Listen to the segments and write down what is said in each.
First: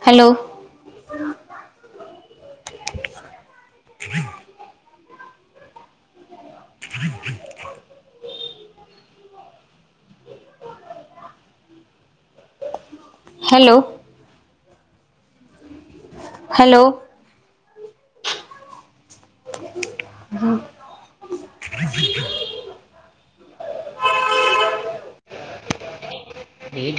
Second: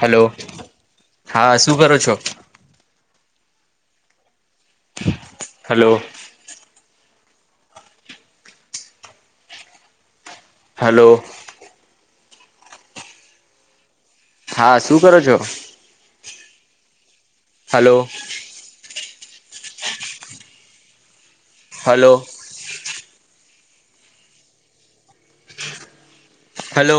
Hello હા શું કરો છો? [inaudible] હલો [inaudible] હલો હેલો હા શું કરો છો hello hello, hmm hello hello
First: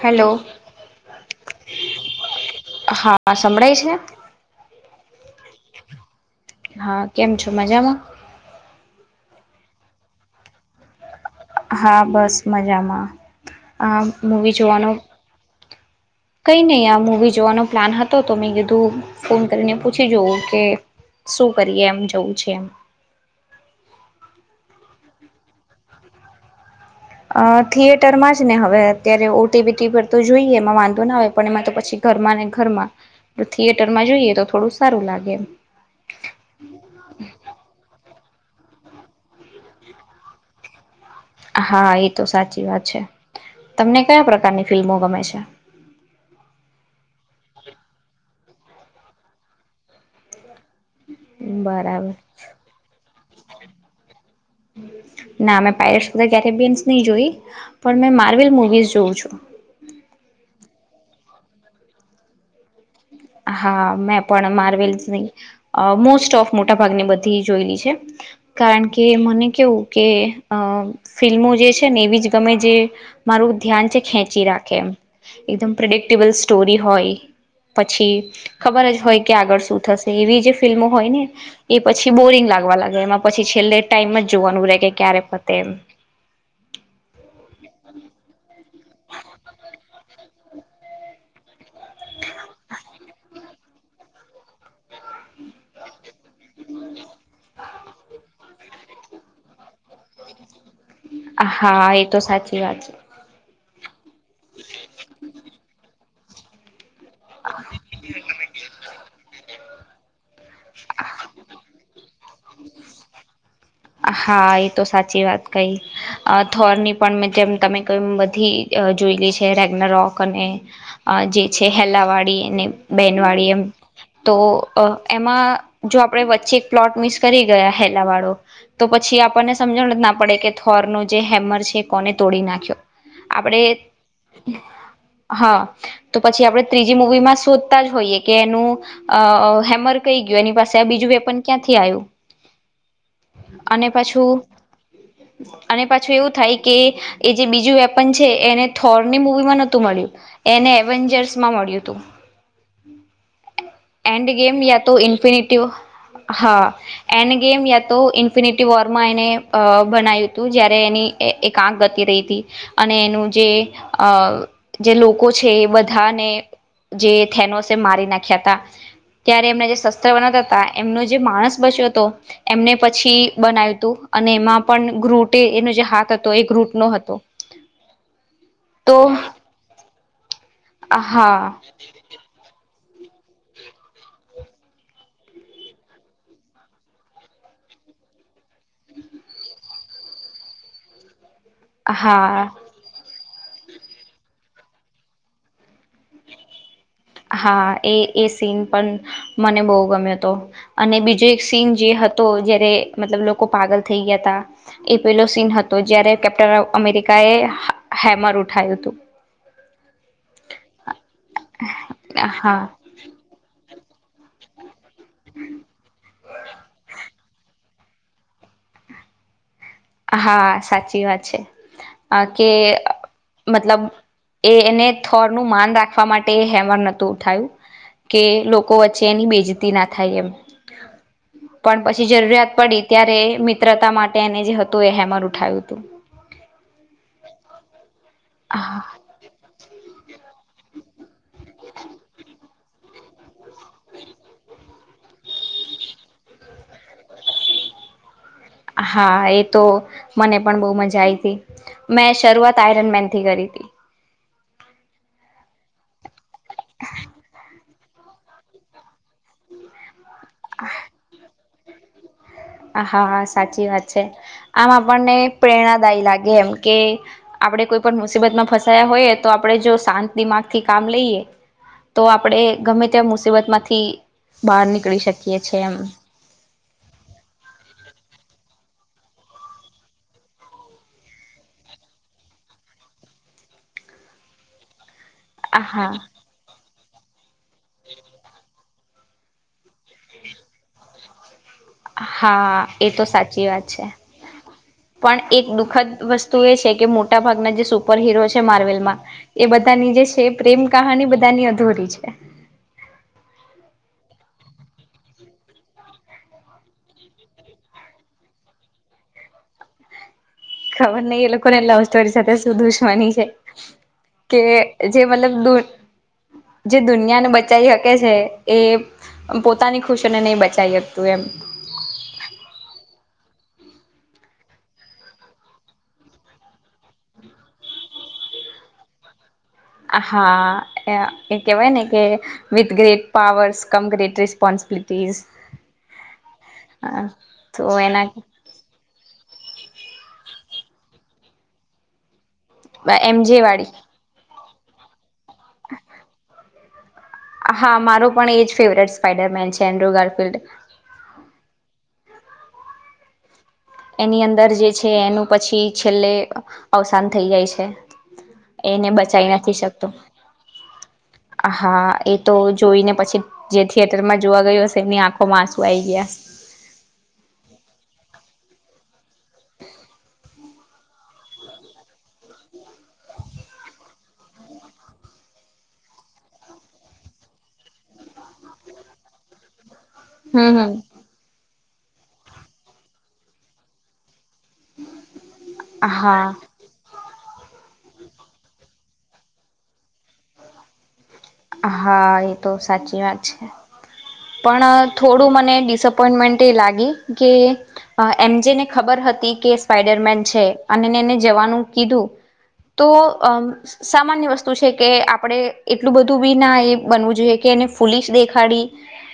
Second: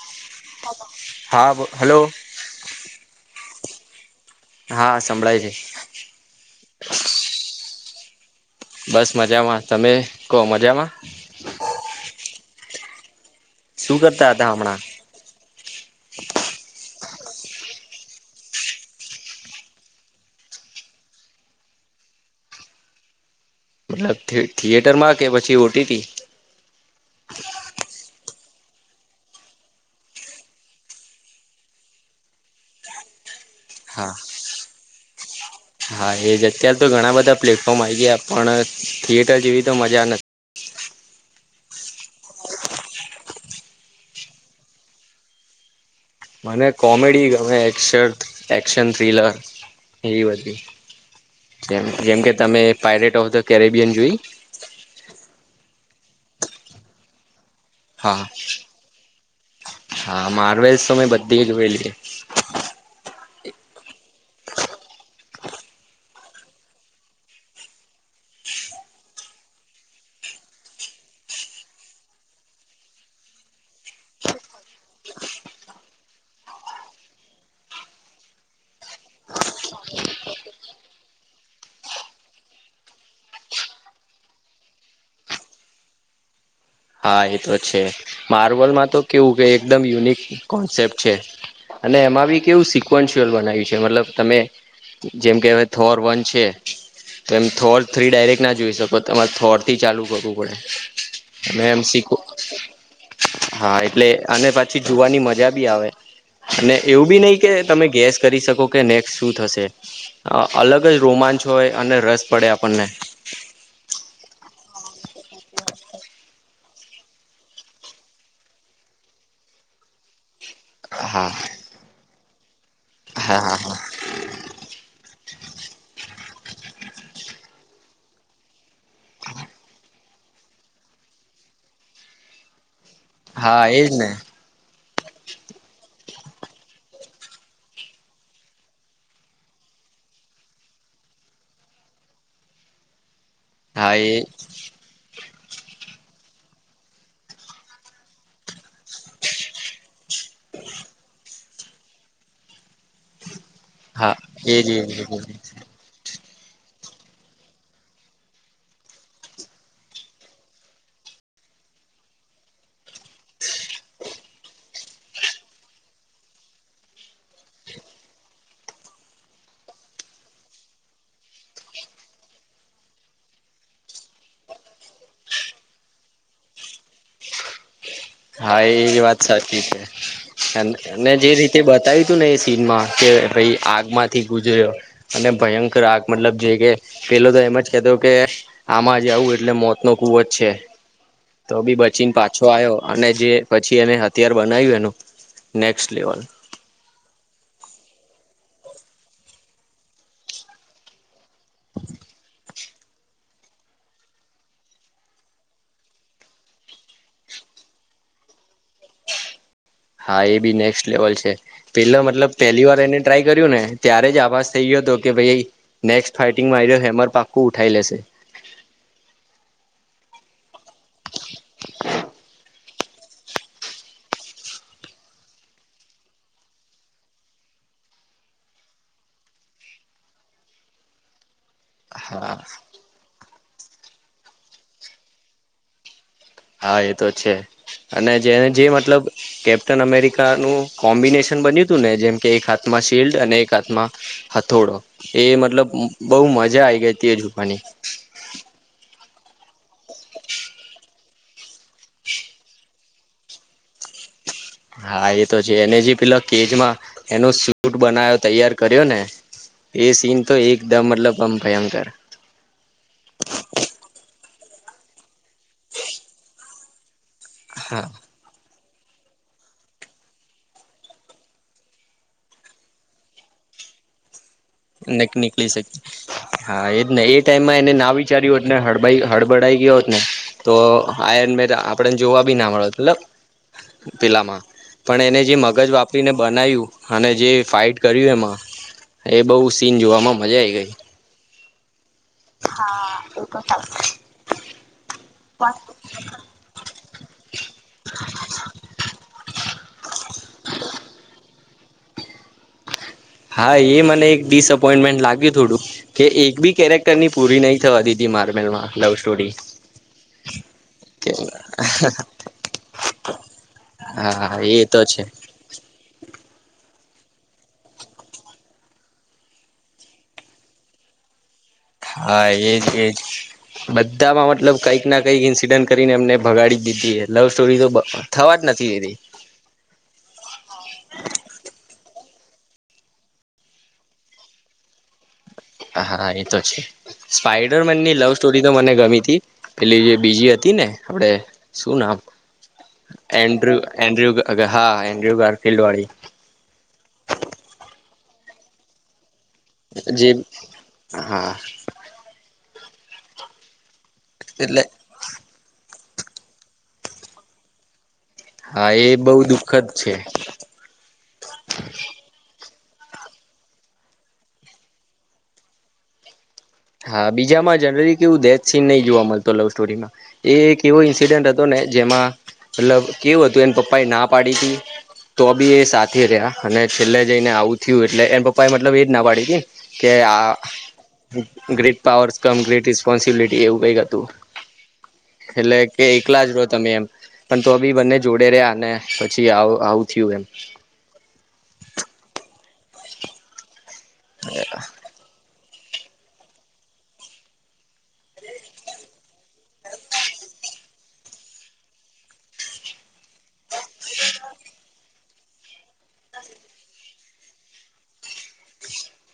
hello. હા હલો આ સંભળાય છે. હા સંભળાય છે. હા કેમ છો મજામાં બસ મજામાં તમે કો મજામાં હા બસ મજામાં શું આ કરતા હતા મવી હમણાં જોવાનો કઈ નહી આ મૂવી જોવાનો પ્લાન હતો તો મેં કીધું ફોન કરીને પૂછી જવ કે શું કરીએ એમ જવું છે એમ થિયેટર માં કે પછી ઓટીટી અ થિયેટર માં જ ને હવે અત્યારે ઓટીબીટી પર તો જોઈએ એમાં વાંધો ના આવે પણ એમાં તો પછી, ઘરમાં ને ઘરમાં થિયેટર માં હા જોઈએ તો થોડું સારું લાગેમ. હા એજ અત્ય્યારે તો ઘણા બધા પ્લેટફોર્મ આ ગયા પણ થિયેટર જેવી તો મજા નથી હા એ તો સાચી વાત છે તમને કયા પ્રકારની ફિલ્મો ગમે છે. મને કોમેડી ગમે એશ એક્શન થ્રીલર એવી બધી જેમ બરાબર જેમકે તમે પાયરેટ ઓફ ધ કેરેબિયન જોઈ. ના મે પાયલટ બધા કેરેબયસ નહી જોય પણ મેં હા માર્વેલ મુવીઝ જોઉું છું હા માર્વેલ્સ તો મે બધી જો વેલી હા મેં પણ માર્વેલસની મોસ્ટ ઓફ મોટા ભાગની બધી જોયેલી છે કારણ કે મને કેવું કે અ ફિલ્મો જે છે ને એવી જ ગમે જે મારું ધ્યાન છે ખેંચી રાખે એમ એકદમ પ્રિડિક્ટેબલ સ્ટોરી હોય, પછી ખબર જ હોય કે આગળ શું થશે એવી જે ફિલ્મો હોય ને એ પછી બોરિંગ લાગવા લ એમાં પછી છેલ્લે ટાઈમ જ જોવાનું રહેે કે ક્યારે પતે એમ હા એ તો છે માર્વલમાં તો કેવું કે એકદમ યુનિક કોન્સેપ્ટ છે અને એમાં બી કેવું સિકવન્શઅલ બનાવ્યું છે મતલબ તમે જેમ કે હવે થોર વન છે તો એમ થોટ થ્રી ડાયરેક્ટ ના જોઈ શકો તમારા થોર્ટ, થી ચાલુ કરવું પડે અને એમ હા એ તો સાચી વાત છે. હા એટલે અને પછી જોવાની મજા બી આવે અને, એવું બી નહીિ કે તમે ગેસ કરી શકો કે નેક્સ્ટ શું થશે. અલગ જ રોમાંચ હોય અને રસ પડે આપણને હા એ તો સાચી વાત કઈ થોરની પણ જેમ તમે કઈ બધી જોઈલી છે રેગના રોક અને અ હા જે છે હેલા વાળી અને બહેન હા વાળી હા એમ હા તો એમાં જો આપડે વચ્ચે એક પ્લોટ મિસ કરી ગયા હેલા વાળો. તો પછી આપણને સમજણ જ ના પડે કે થોરનું જે હેમર છે કોને તોડી નાખ્યો. આપડે હા એજ ને હા તો પછી આપણે ત્રીજી મૂવીમાં શોધતા જ હોઈએ કે એનું અ હેમર થઈ ગય એની પાસે આ બીજું વેપન ક્યાંથી આવ્યું અને હા એ પાછું અને પાછું એવું થાય કે એ જે બીજું વેપન છે એને થોરની મૂવીમાં નહતું મળ્યું, એને એવેન્જર્સ માં મળ્યું હતું. હા એન્ડ ગેમ એજ યા તો એજ ઇન્ફિનિટી હા એન્ડ ગેમ તો ઇન્ફિનિટી વોર માં એને બનાયું હતું જયારે એની એક આંખ ગતી રહી હતી એનું જે જે લોકો છે એ બધાને જે થેનોસે મારી નાખ્યા હતા ત્યારે એમના જે શસ્ત્ર બનાતા હતા એમનો જે માણસ બસ્યો હતો એમને પછી બનાવ્યું હતું અને એમાં પણ ગ્રુટે એનો જે હાથ હતો એ ગ્રુટ નો હતો. હ હા એ વાત સાચી છે અને જે હા રીતે બતાવ્યું તું ને એ સીન માં, કે ભાઈ આગ માંથી ગુજર્યો અને ભયંકર આગ મતલબ જે કે પેલો તો એમ જ કેતો તો કે આમાં જ આવું એટલે મોત નો ખુવ જ છે તો બી બચીને પાછો હા આયો અને જે પછી એને અત્યાર બનાવ્યું એનું નેક્સ્ટ લેવલ હા એ એ સીન પણ મને બહુ ગમ્યો હતો અને બીજો એક સીન જે હતો જ્યારે મતલબ લોકો પાગલ થઈ ગયા એ પેલો સીન હતો જ્યારે કેપ્ટન ઓ અમેરિક [unintelligible] હેમર ઉઠાયું હતું હા એ બી નેક્સ્ટ લેવલ છે પેલો મતલબ હા પેલી વાર એને ટ્રાય કર્યુ ને ત્યારે જ આવાજ થઈયો હતો કે ભાઈ નેક્સ્ટ, ફાઈટિંગ મારી્યો હેમર પાકું ઉઠાઈ લેશે. હા સાચી વાત છે અ કે મતલબ એ એને થોર નું માન રાખવા માટે હેમર નોતું ઉઠાયું કે લોકો વચ્ચે એની બેજતી ના થાય એમ પણ પછી હા જરૂરિયાત પડી ત્યારે મિત્રતા માટે એને જે હત તો એ હેમર ઉઠાયું હતું હા એ તો છે અને જેને જે હા મતલબ કેપ્ટન અમેરિકા ન કોમ્બિનેશન બન્યું હતું ને જેમ કે એક હાથમાં શિલ્ડ અને એક હાથમાં હથોડો એ મતલબ બહુ મજા આઈ ગઈ હતી એ ઝપની. હા એ તો મને પણ બહુ મજા આઈ હતી મેં શરૂઆત આયરન મેન થી કરી હતી હા એતો છે એને જે પેલા કેજમાં એનો સૂટ બનાવ્યો તૈયાર કર્યો ને એ સીન તો એકદમ મતલબ આમ ભયંકર હતો. હાા સાચી વાત છે આમ આપણને પ્રેરણાદાયી લાગે એમ કે. આપડે કોઈ હા પણ મુસીબત માં ફસાયા હોયએ તો આપડણે જો શાંત દિમાગ થી કામ લઈએ તો આપણેે ગમે ત્યા મુસીબત માંથી બહાર નીકળી નક શકીએ છે શકે એમ. હા એજ ને એ ટાઈમમાં એને ના વિચાર્યું હોત ને હળાઈ હળબડાઈ ગયો હોત ને તો આ. આપડેને જોવા બી ના મળે મતલબ પેલામાં. પણ એને જે મગજ હા વાપરીને બનાવ્યું અને જે ફાઈટ કર્યું એમાં એ બહુ સીન જોવામાં મજા આ આવી ગઈ. હા એ તો સાચી વાત છે. પણ એક દુઃખદ વસ્તુ એ છે કે મોટા ભાગના જે સુપર હિરો છે માર્વેલમાં એ બધા. ની જે છે પ્રેમ કહાની બધાની અધૂરી છે હા એ મને એક ડિસઅપોઈન્ટમેન્ટ લાગ્યું થોડું કે એક બી કેરેક્ટર ની પૂરી નહી થવા દીધી મારવેલમાં લવ સ્ટોરી, હ. ખબર નહ એ લોકોને લવ સ્ટોરી સાથે સુું દુશવાની છે. હા કે એ તો જે છે મતલબ દ. જે દુનિયાને બચાવી શકે છે એ પોતાની ખુશને નહી બચી શકતું એમ. હા એજ એજ બધામાં મતલબ કંઈક ના કંઈક ઇન્સિડન્ટ કરીને એમને ભગાડી દીધી લવ સ્ટોરી તો થવા જન ે [unintelligible] [inaudible] હા એ કેવાય ને કે with great powers come great responsibilities હા-હા એ તો છે સ્પાઈડર તો મેનની લવ એના સ્ટોરી તો મને ગમી તી પેલી જે બીજી હતી તી ને આપડે શું નામ એમજે એન્ડ્રો વાળી એન્ડુ હા એન્ડુ ગાર્ફિલ્લ વાળી હા મારો પણ એજ ફેવરેટ સ્પાઈડરમેન છે જે એન્દ્રોગારફિલ્ડ હા એની અંદર એટલે જે છે એનું પછી છેલ્લે અવસાન થઈ જાય છે. હા એને એ બહુ બચાઈ નથી દુઃખદ શકતો છે હા એ તો જોઈને પછી જે થિયેટરમાં જોવા ગયું હશે એમની આંખોમાં આસુ આઈ ગયા હા બીજામાં જનરલી કેવું દેથ સીન નહી જોવા મળત લવ સ્ટોરીમાં એ એક એવો ઈન્સિડન્ટ હતો ને જેમાં મતલબ કેવું હતું એને પપ્પા એના પાડી તી તો બી એ સાથે રહ્યા અને છેલ્લે જઈને આવું થયું એટલે એમ પપ્પા એ મતલબ એજ ના પાડી હતી. કે આ હમ હમ great powers come great responsibility એવું કઈક હતું. એટલે કે એકલા જ રહો હા તમે એમ પણ તો બી બંને જોડે રહ્યા પછી આવું થયું એમ હા એ તો સાચી વાત છે પણ થોડું મને ડિ ડીસઅપોઇન્ટમેન્ટ એ લાગી કે એમ જેને ખબર હતી કે સ્પાઈડરમેન છે. એને જવાનું કીધું તો સામાન્ય વસ્તુ છે કે આપડે એક એટલું બધું બી ના એ બનવું જોઈએ કે એને ફૂલીશ દેખાડી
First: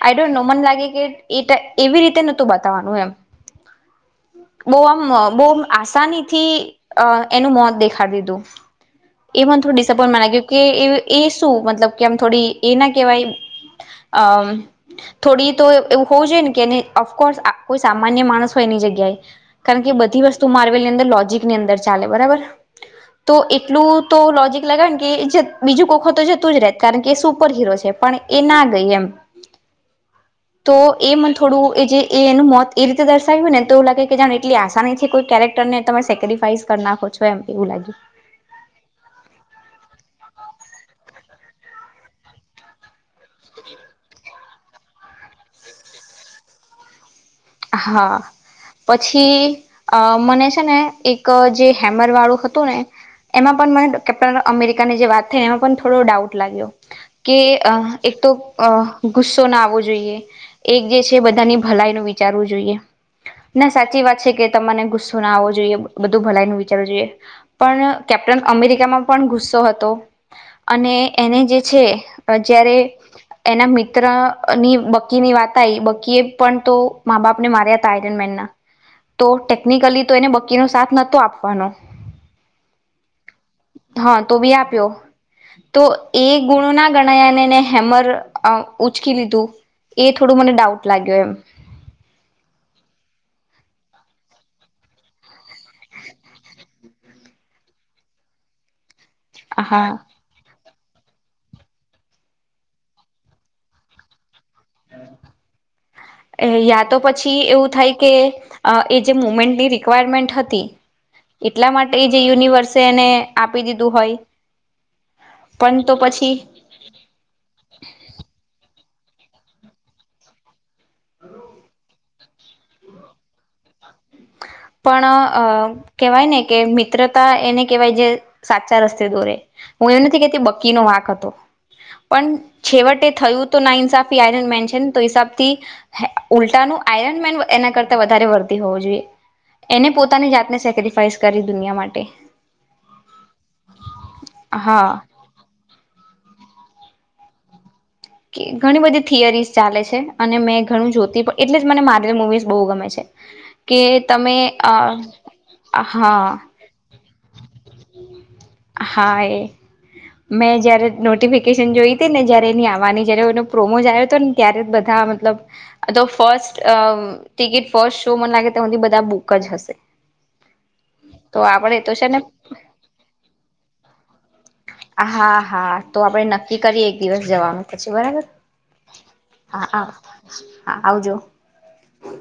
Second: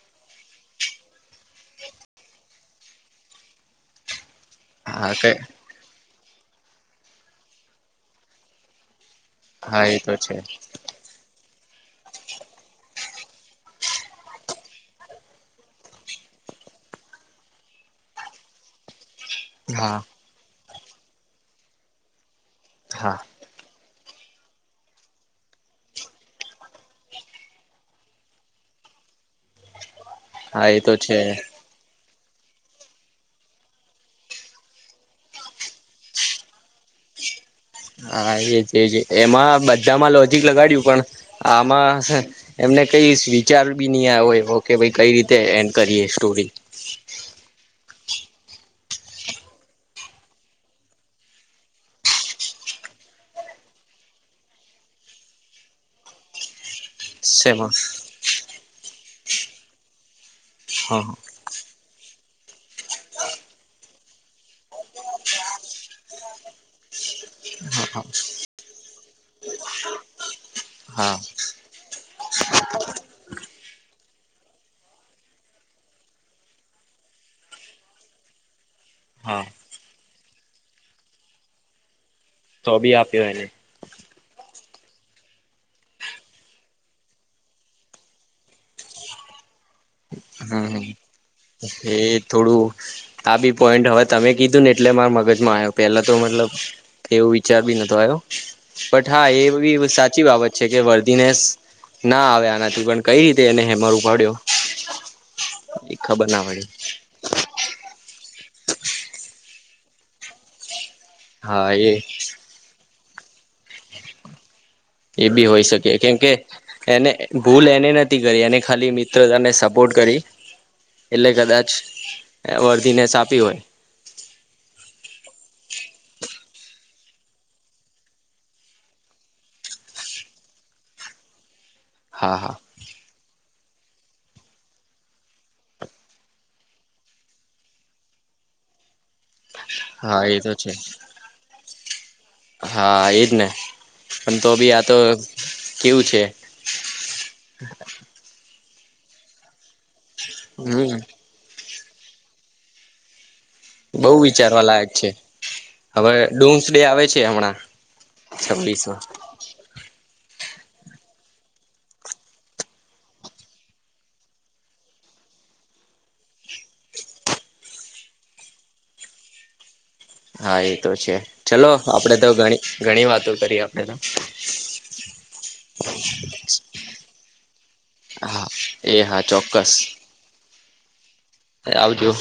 આઈ ડોન્ટ નો મન લાગે કે એ એવી રીતે નતું બતાવાનું એમ બહુ હા આમ-અ કે બહુ આસાનીથી અ-એનું મોત દેખાડ દીધું. એ મન થોડું હા એ તો ડિસપોઈન્ટમા છે લાગ્યું કે એ-એ શું મતલબ કે આમ થોડી એ ના કહેવાય અમ થોડી તો એવું હોવું જોઈએ ને કે એ ઓફકોર્સ કોઈ સામાન્ય માણસ હોય એની જગ્યાએ કારણ કે હા બધી વસ્તુ માર્વેલની અંદર લોજીકની અંદર ચાલે બરાબર તો હા એક એટલું તો લોજિક લાગે ને કે બીજું કોખો તો જતું જ રહે, કારણ કે એ સુપર હિરો છે, પણ એ ના ગઈ એમ તો એ મને થોડું એ જે એ એનું મોત એ રીતે દર્શાવ્યું હોય ને તો એવ લાગે કે જાણે એટલી આસાનીથી કોઈ કેરેક્ટર ને તમે સેક્રીફાઈસ કર નાખો છો એમ એવું લાગ્યું હા એ જ એ છે એમાં બધામાં લોજીક લગાડ્યું પણ આમાં હ એમને કઈ વિચાર બી ની આય હોય એવો કે ભઇ કઈ રીતે એન્ડ કરીએ સ્ટોરી હા પછી અ મને છે ને એક જે હેમર વાળું હતું ને એમાં પણ મને કેપ્ટન અમેરિકાની જે વાત થઈ એમાં પણ થોડો ડાઉટ લાગ્યો. કે સેમાં એક તો ગુસ્સો ના આવવો જોઈએ એક જે છે, હા બધાની ભલાઈ નુ વિ વિચારવું જોઈએ, ના સાચી વાત છે કે તમાને ગુસ્સો ના આવવો જોઈએ બધું ભલાઈનું વિચારવું જોઈએ પણ કેપ્ટન અમેરિકામાં પણ ગુસ્સો હતો. અને હા એને જે છે જયારે એના મિત્ર ની બકીની વાત આવી બકી એ પણ તો મા-બાપને માર્યા હતા આયરન મેનના તો ટેકનિકલી તો એને બકીનો સાથ નતો આપવાનો. તો બી આપ્યો એને હા તો બી આપ્યો તો એ ગુણો ના ગણયાનેને હેમર અ ઉચકી લીધું‌. એ થોડું મને હમ ડાઉટ લાગ્યો એમ એ થોડું આ બી પોઈન્ટ હવે તમે કીધું ને એટલે મારા મગજમાં આવ્યો પેલા તો મતલબ એવો વિચાર બી નતો આવ્યો બટ હા એ બી હા સાચી બાબત છે કે વર્દી નેસ ના આવે આનાથી પણ કઈ રીતે એને હેમર ઉપાડ્યો એ ખબર ના એ પડી યા તો પછી એવું થાય કે અ એ જે મુવમેન્ટની રિક્વાયરમેન્ટ હતી, હા એટલા એ માટે જે યુનિવર્સ તેને આપી દીધું હોય એ બી હોય પણ શકે તો કેમ કે પછી એને ભૂલ એને નથી કરી એને ખાલી મિત ત્ર અને સપોર્ટ કરી એટલે કદાચ વર્ધીનેસ આપી હોય. પણ અ કેહેવાય ને કે મિત્રતા એને કહેવાય જે સાચા રસ્તે દોરે, હું એવું નથી કેતી બકીનો વાંક હતો પણ હા હા છેવટે થયું ના ઇનસાફી આયરન મેન હિસાબથી ઉલટાનું આયરન મેન એના કરતા વધારે વરતી હોવો જોએ હા એ તો છે કરી દુનિયા માટે હા એજ ને આમ તો ભી હા આતો કેવું છે. કે ઘણી બધી થિયરી ચાલે છે, અને મેં ઘણું હમ જોતી પણ એટલે મને મારવેલ મુવીસ બહુ ગમે છે. કે બઉ તમે વિચારવા અ લાયક છે હવે હા ડુમ્સ ડે આવે છે હમણાં. છવ્વીસો હા એ મેં જયારે નોટિફિકેશન જોઈતી ને જયારે એની આ પ્રોમો જાય હતો ને ત્યારે બધા મતલબ ફર્સ્ટ ટિકિટ શો મને લાગે તોધી બધા બુક જ હશે. હા એ તો છે ચલો તો છે આપડે ને તોણી ઘણી વાતો કરી આપડે તો હા હા તો આપડે નક્કી કરીએ એક દિવસ જવાનું પછી બરાબર હા એ હા હા આવજો. આવજું